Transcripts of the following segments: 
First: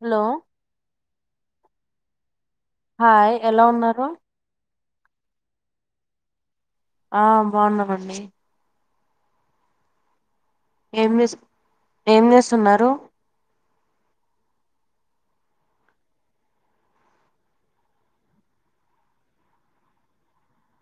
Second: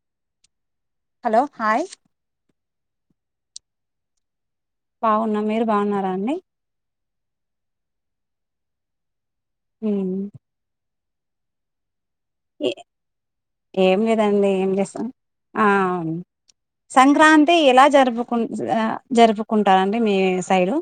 Hello hello hi. Hi ఎలా ఉన్నారు. బాగున్నా మీరు బాగున్నారా అండి. ఆ బాగున్నామండి. హ్మ్. ఏం చేస్ ఏ ఏం లేదండి. ఆ సంక్రాంతి ఎలా జరుపు జరుపుకుంటారండి మీ సైడు.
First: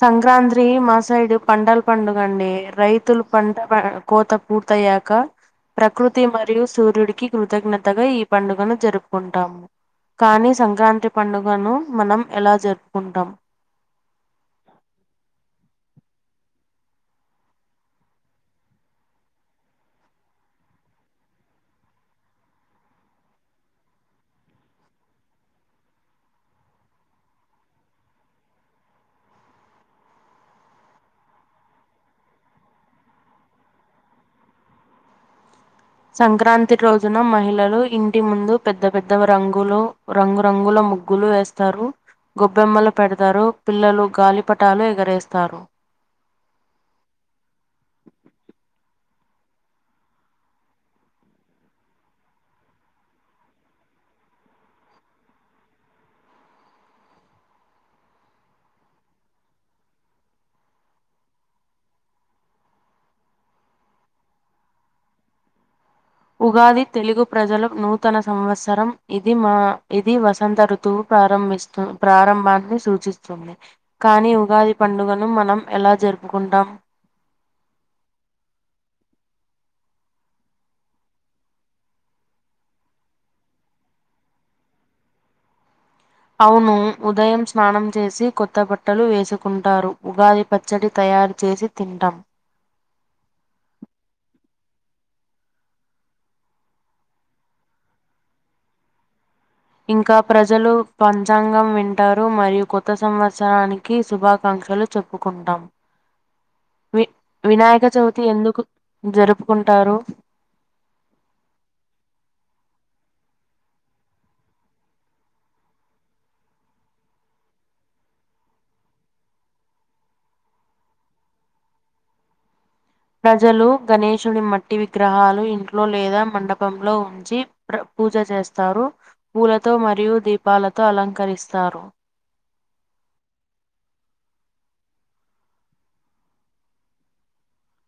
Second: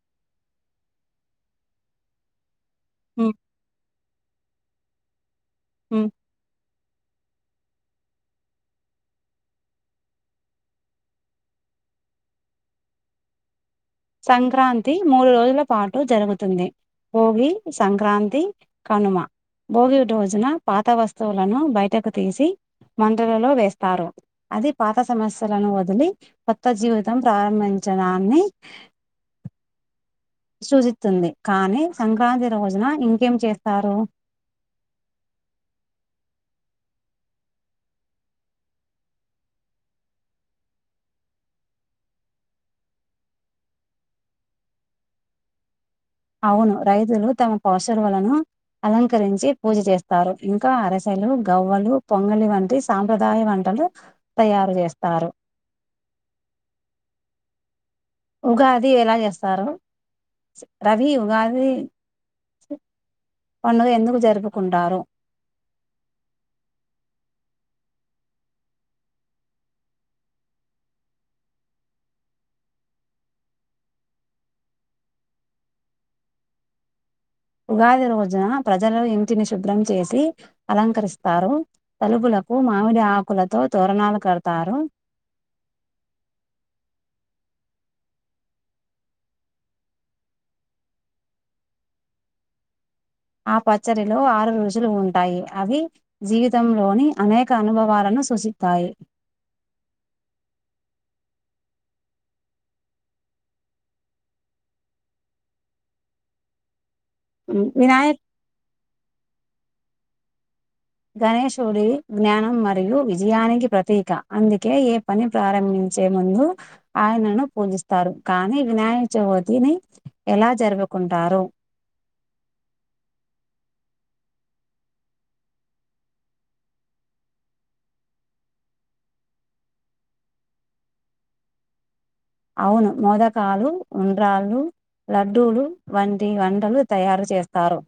సంక్రాంతి మా సైడ్ పంటల పండుగ అండి. రైతులు ఉమ్ పంట కోతా పూర్తి అయ్యాక ఉమ్ ప్రకృతి మరియు. సూర్యుడికి కృతజ్ఞతగా ఈ పండుగను జరుపుకుంటాము కానీ సంక్రాంతి పండుగను మనం ఎలా జరుపుకుంటాం. సంక్రాంతి మూడు రోజుల పాటు జరుగుతుంది భోగి, సంక్రాంతి, కనుమ భోగి రోజున పాత వస్తువులను బయటకు తీసి మంటలలో వేస్తారు అది పాత సమస్యలను వదిలి కొత్త జీవితం ప్రారంభించడాన్ని. సూచిస్తుంది కానీ సంక్రాంతి రోజున ఇంకేం చేస్తారు. సంక్రాంతి రోజున మహిళలు ఇంటి ముందు పెద్ద పెద్ద రంగులు రంగురంగుల ముగ్గులు వేస్తారు గొబ్బెమ్మలు పెడతారు పిల్లలు గాలిపటాలు ఎగరేస్తారు. అవును రైతులు తమ పౌశరులను అలంకరించి పూజ చేస్తారు ఇంకా అరెసెలు, గవ్వలు, పొంగలి వంటి సాంప్రదాయ వంటలు తయారు చేస్తారు. ఉగాది ఎలా చేస్తారు రవి ఉగాది పండుగ ఎందుకు జరుపుకుంటారు. ఉగాది తెలుగు ప్రజల నూతన సంవత్సరం ఇది మా ఇది వసంత ఋతువు ప్రారంభిస్తు ప్రారంభాన్ని సూచిస్తుంది కానీ ఉగాది పండుగను మనం ఎలా జరుపుకుంటాం ఉగాది రోజున ప్రజలు ఇంటిని శుభ్రం చేసి అలంకరిస్తారు తలుపులకు మామిడి ఆకులతో తోరణాలు కడతారు అవును ఉదయం స్నానం చేసి కొత్త బట్టలు వేసుకుంటారు ఉగాది పచ్చడి తయారు చేసి తింటాం ఆ పచ్చడిలో ఆరు రుచులు ఉంటాయి అవి జీవితంలోని అనేక అనుభవాలను సూచిస్తాయి ఇంకా ప్రజలు పంచాంగం వింటారు మరియు కొత్త సంవత్సరానికి శుభాకాంక్షలు చెప్పుకుంటాం వి వినాయక చవితి ఎందుకు జరుపు కుంటారు గణేషుడి జ్ఞానం మరియు విజయానికి ప్రతీక అందుకే ఏ పని ప్రారంభించే ముందు ఆయనను పూజిస్తారు కానీ వినాయక చవితిని ఎలా జరుపుకుంటారు ప్రజలు గణేషుని మట్టి విగ్రహాలు ఇంట్లో లేదా మండపంలో ఉంచి ప్ర పూజ చేస్తారు పూలతో మరియు దీపాలతో అలంకరిస్తారు అవును మోదకాలు ఉండ్రాళ్లు లడ్డూలు వంటి వంటలు తయారు చేస్తారు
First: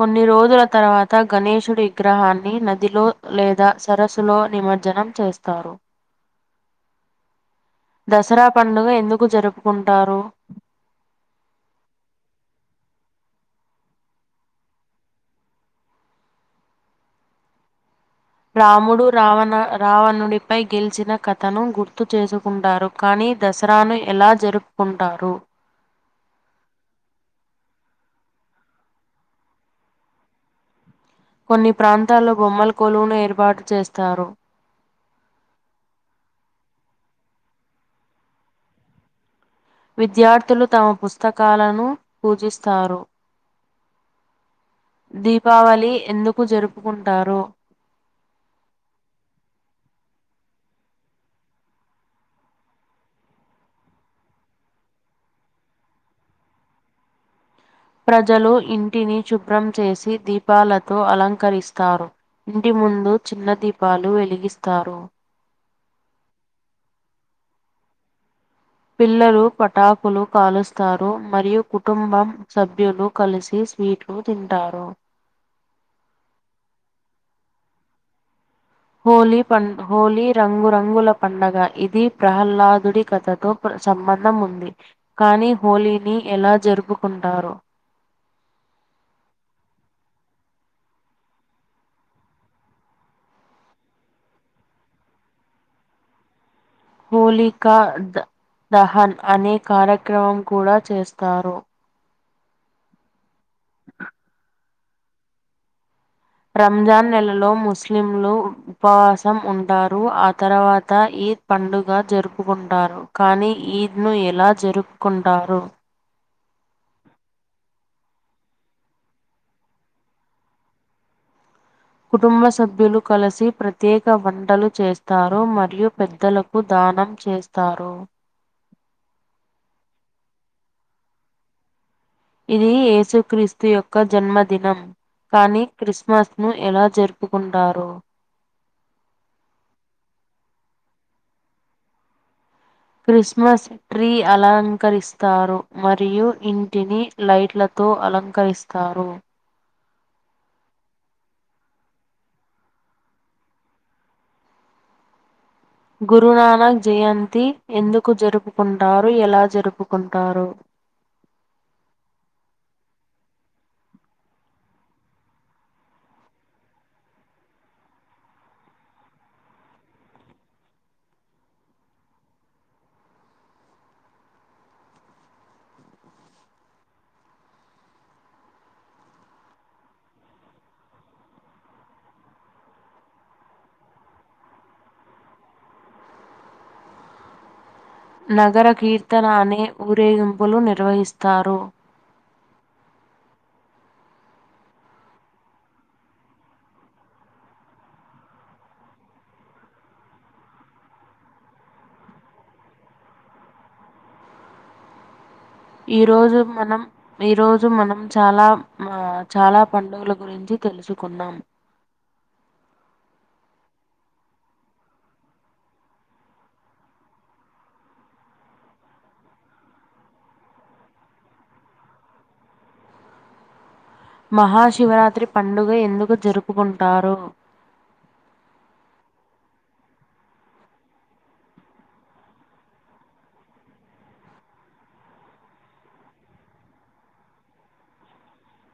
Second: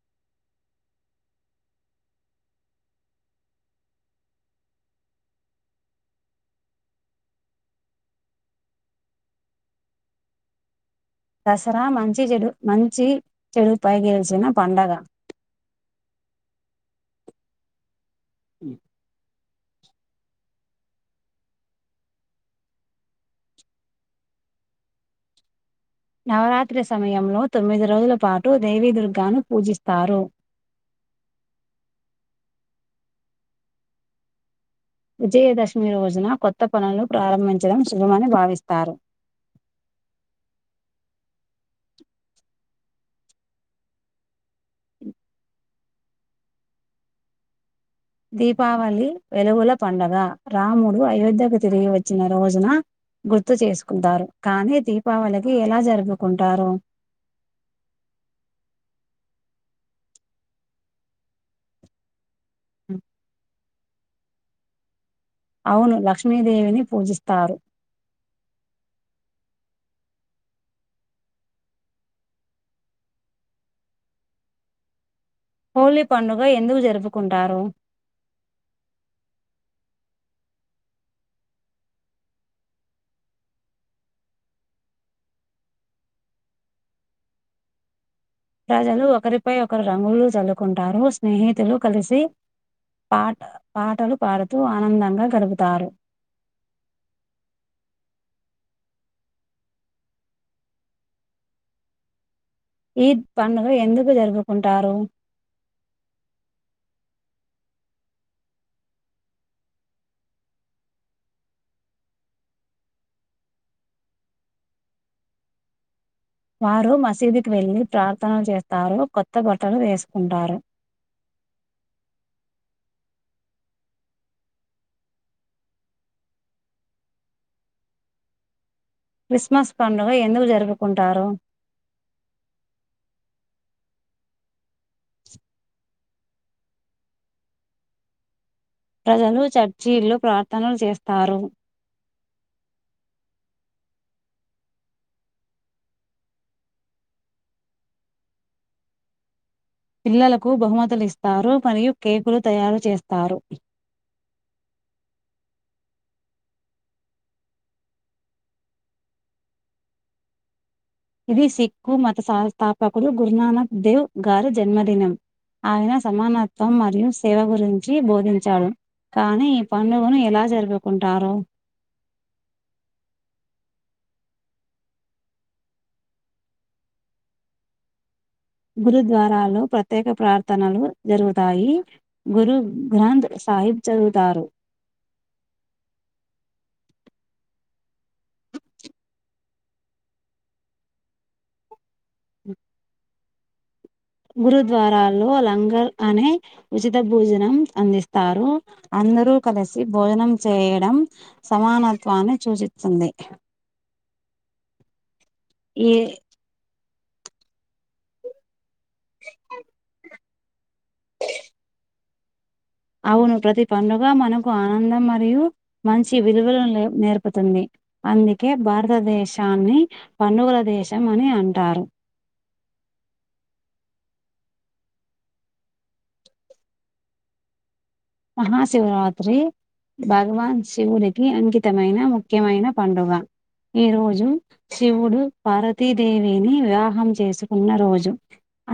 కొన్ని రోజుల తర్వాత గణేషుడి విగ్రహాన్ని నదిలో లేదా సరస్సులో నిమజ్జనం చేస్తారు దసరా పండుగ ఎందుకు జరుపుకుంటారు దసరా మంచి చెడు మంచి చెడుపై గెలిచిన పండగ రాముడు రావణ రావణుడిపై గెలిచిన కథను గుర్తు చేసుకుంటారు కానీ దసరాను ఎలా జరుపుకుంటారు నవరాత్రి సమయంలో తొమ్మిది రోజుల పాటు దేవీదుర్గాను పూజిస్తారు కొన్ని ప్రాంతాల్లో బొమ్మల కొలువును ఏర్పాటు చేస్తారు విజయదశమి రోజున కొత్త పనులు ప్రారంభించడం శుభమని భావిస్తారు విద్యార్థులు తమ పుస్తకాలను పూజిస్తారు దీపావళి ఎందుకు జరుపుకుంటారు దీపావళి వెలుగుల పండగ రాముడు అయోధ్యకు తిరిగి వచ్చిన రోజున గుర్తు చేసుకుంటారు కానీ దీపావళికి ఎలా జరుపుకుంటారు ప్రజలు ఇంటిని శుభ్రం చేసి దీపాలతో అలంకరిస్తారు ఇంటి ముందు చిన్న దీప్ పాలు వెలిగిస్తారు అవును లక్ష్మీదేవిని పూజిస్తారు పిల్లలు పటాకులు కాలుస్తారు మరియు కుటుంబం సభ్యులు కలిసి స్వీట్లు తింటారు హోలీ పండుగ ఎందుకు జరుపుకుంటారు హోలీ పం హోలీ రంగురంగుల పండగ ఇది ప్రహ్లాదుడి కథతో సంబంధం ఉంది కానీ హోలీని ఎలా జరుపుకుంటారు ప్రజలు ఒకరిపై ఒకరు రంగులు చల్లుకుంటారు స్నేహితులు కలిసి పాట పాటలు పాడుతూ ఆనందంగా గడుపుతారు హోలికా ద దహన్ అనే కార్యక్రమం కూడా చేస్తారు ఈ పండుగ ఎందుకు జరుపుకుంటారు రంజాన్ నెలలో ముస్లింలు ఉపవాసం ఉంటారు ఆ తర్వాత ఈద్ పండుగ జరుపుకుంటారు కానీ ఈద్ ను ఎలా జరుపుకుంటారు వారు మసీదుకి వెళ్ళి ప్రార్థనలు చేస్తారు కొత్త బట్టలు వేసుకుంటారు కుటుంబ సభ్యులు కలిసి ప్రత్యేక వంటలు చేస్తారు మరియు పెద్దలకు దానం చేస్తారు క్రిస్మస్ పండుగ ఎందుకు జరుపుకుంటారు ఇది యేసు క్రీస్తు యొక్క జన్మదినం, కానీ క్రిస్మస్ ను ఎలా జరుపుకుంటారో. ప్రజలు చర్చిల్లో, ప్రార్థనలు చేస్తారు. క్రిస్మస్ ట్రీ అలంకరిస్తారు మరియు ఇంటిని లైట్లతో అలంకరిస్తారు. పిల్లలకు బహుమతులిస్తారు మరియు కేకులు తయారు చేస్తారు. గురునానక్ జయంతి ఎందుకు జరుపుకుంటారు, ఎలా జరుపుకుంటారు. ఇది సిక్కు మత సంస్థాపకుడు గురునానక్ దేవ్ గారి జన్మదినం. ఆయన సమానత్వం మరియు సేవ గురించి బోధించాడు కానీ, ఈ పండుగను ఎలా జరుపుకుంటారు. గురుద్వారాలో ప్రత్యేక ప్రార్థనలు జరుగుతాయి, గురు గ్రంథ్ సాహిబ్ చదువుతారు. నగర కీర్తన అనే ఊరేగింపులు నిర్వహిస్తారు. అ. గురుద్వారాల్లో లంగర్ అనే ఉచిత భోజనం అందిస్తారు. అందరూ కలిసి భోజనం చేయడం సమానత్వాన్ని చూచిత్తుంది. ఈ రోజు మనం. ఈ రోజు మనం చాలామ్. మా చాలా పండుగులు. గురించి తెలుసుకుందాం. అవును ప్రతి పండుగ మనకు ఆనందం మరియు మంచి విలువలాను నేర్పుతుంది. అందుకే భారతదేశాన్ని పండుగల దేశం అని అంటారు. మహాశివరాత్రి పండుగ ఎందుకు జరుపుకుంటారు. మహాశివరాత్రి భగవాన్ శివుడికి అంకితమైన ముఖ్యమైన పండుగ. ఈ రోజు శివుడు పార్వతీదేవిని వివాహం చేసుకున్న రోజు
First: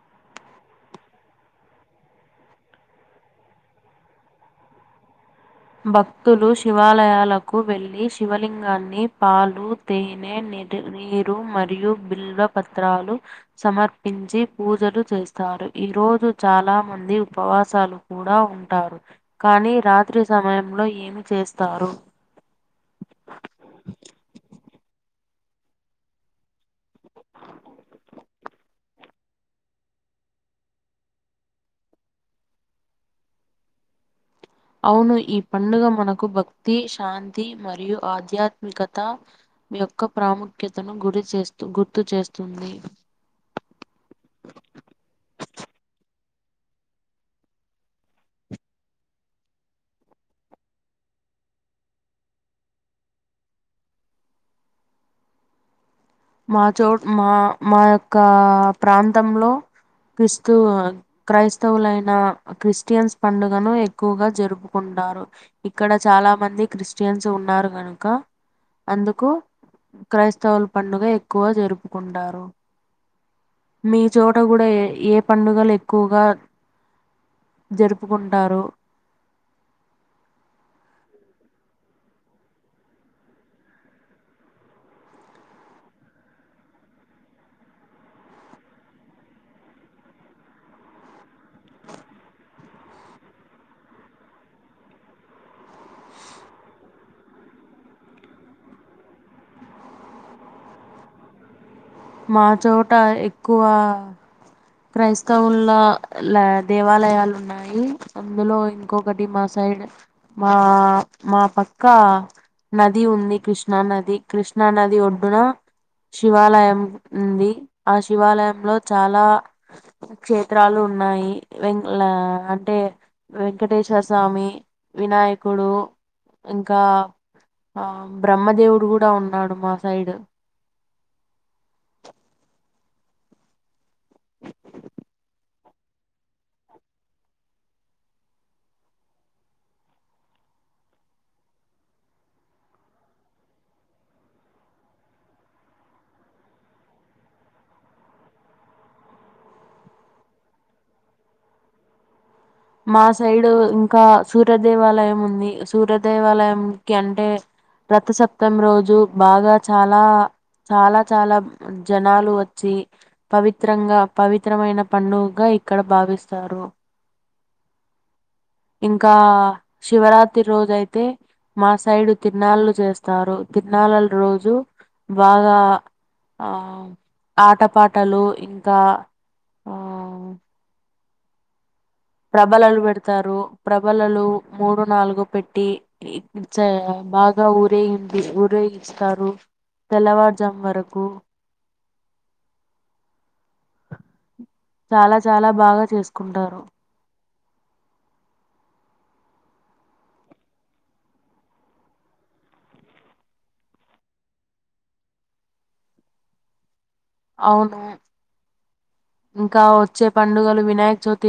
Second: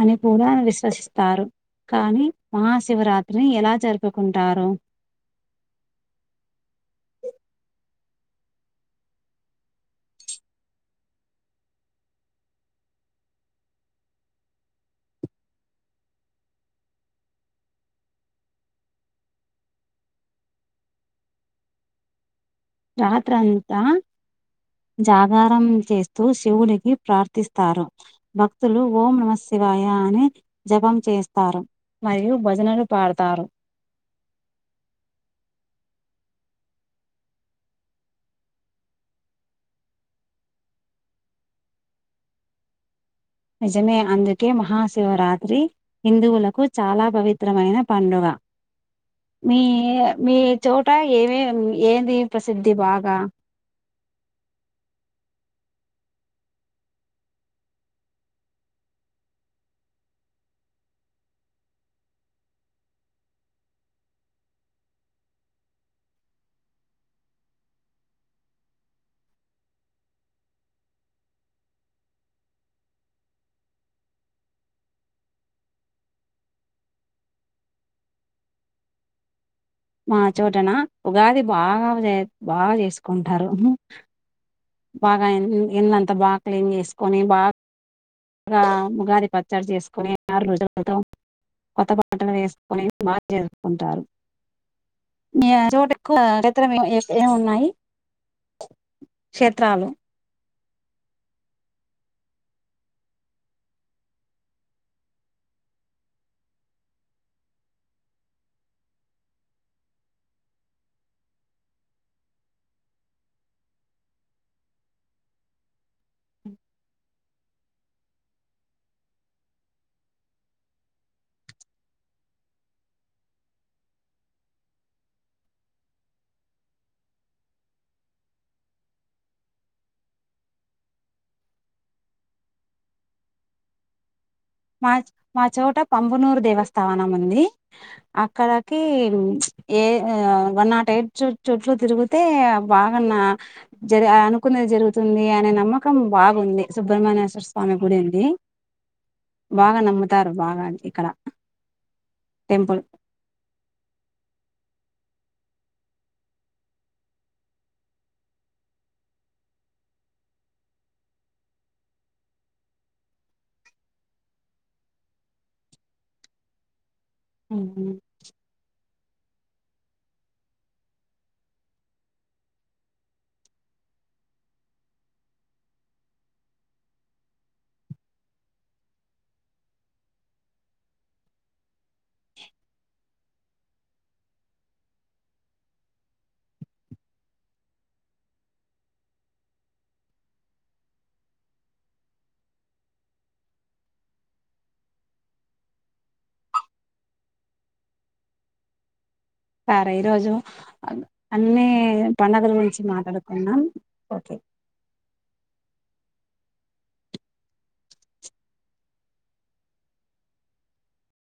అని కూడా విశ్వసిస్తారు. కానీ మహాశివరాత్రి ఎలా జర్ప్. [unintelligible] కుంటారు. భక్తులు శివాలయాలకు వెళ్ళి, శివలింగాన్ని పాలు, తేనె, నిద్ నీరు మరియు బిల్వ పత్రాలు సమర్పించి పూజలు చేస్తారు. ఈరోజు చాలా మంది ఉపవాసాలు కూడా ఉంటారు. కానీ రాత్రి స్ సమయంలో ఏమి చేస్తారు. రాత్రంతా జాగారం చేస్తూ, శివుడికి ప్రార్థిస్తారు. భక్తులు ఓం నమ సివాయ అని జపం చేస్తారు, మరియు భజనలు పాడతారు. అవును ఈ పండుగ మనకు భక్తి, శాంతి మరియు ఆధ్యాత్మికత యొక్క ప్రాముఖ్యతను గురిచేస్తు, గుర్తుచేస్తుంది. నిజమే, అందుకే మహాశివరాత్రి హిందువులకు చాలా పవిత్రమైన పండుగ. మీ మీ చోట ఏమేం ఏందీ ప్రసిద్ధి బాగా. మా చోట్, మా మా యొక్క ప్రాంతంలో క్రీస్తు, క్రైస్తవులైన క్రిస్టియన్స్ పండుగను ఎక్కువగా జరుపుకుంటారు. ఇక్కడ చాలా మంది క్రిస్టియన్స్ ఉన్నారు గనుక, అందుకు క్రైస్తవుల పండుగ ఎక్. ఎక్కువ జరుపుకుంటారు. మీ చోట గూడా యే ఏ పండుగలు ఎక్కువగా జరుపుకుంటారు. మా చోటనా ఉగాది బాగానే బాగా జేసుకుంటారు. బాగా ఎన్ ఇన్నంత బాగా క్లీన్ చేసుకొని, బాగ్ గా ఉగాది పచ్చడ జేస్కొని, ఆరు రోజులతో కొత్త బటలు ఏసుకొని బాగ్ చేసుకుంటారు. మా చోట ఎక్కువ క్రైస్తవుల లా దేవాలయాలు ఉన్నాయి. అందులో ఇంకొకటి మా సైడ్ మా, మా పక్క నది ఉంది కృష్ణా నది. కృష్ణా నది ఒడ్డున శివాలయం. ఉంది. ఆ శివాలయంలో చాలా క్షేత్రాలు ఉన్నాయి. వెంక్ లా అంటే, వెంకటేశ్వర స్వామి, వినాయకుడు ఇంకా, బ్రహ్మదేవుడు గూడా ఉన్నాడు మా సైడ్. మాచ్ మా చోట పంబనూరు దేవస్థానం ఉంది. అక్కడకి ఏ ఆ వన్ నాట్ ఎయిట్ చు చూట్లు తిరిగితే, బాగాన్నా, జరి అనుకునేది జరుగుతుంది అనే నమ్మకం బాగుంది. సుబ్రహ్మణ్యేశ్వర స్వామి గుడి ఉంది. బాగా నమ్ముతారు, బాగా ఇక్కడ. టెంపుల్ మా సైడు ఇంకా, సూరద్ దేవాలయం ఉం. ది సూర్య దేవాలయం కి అంటే రథసప్తమి రోజు బాగా, చాలా చాలా, చాలా జనాలు వచ్చి, పవిత్రంగా, పవిత్రమైన పండుగుగా ఇక్కడ భావిస్తారు. ఉహుమ్. ఇంకా శివరాత్రి రోజు అయితే మా సైడు తిరాన్నాళ్లు చేస్తారు. తీరన్నాలల రోజు బాగా, ఆ ఆటపాటలు ఇంకా ఆ. ప్రబలాలు పెడ్త్. త్తరు. ప్రబలలు మూడు, నాలుగు పెట్టి చేయా బాగా ఊరేగింది, ఊరేగిస్తారు. తెల్లవారుజం వరకు. చాలా చాలా బాగా చేస్కుంటారు. సరే ఈరోజు, అన్ని పండగల గురించి మాట్లాడుకున్నాం ఓకే. అవును, ఇంకా వచ్చే పండుగలు వినాయక చవ్తి.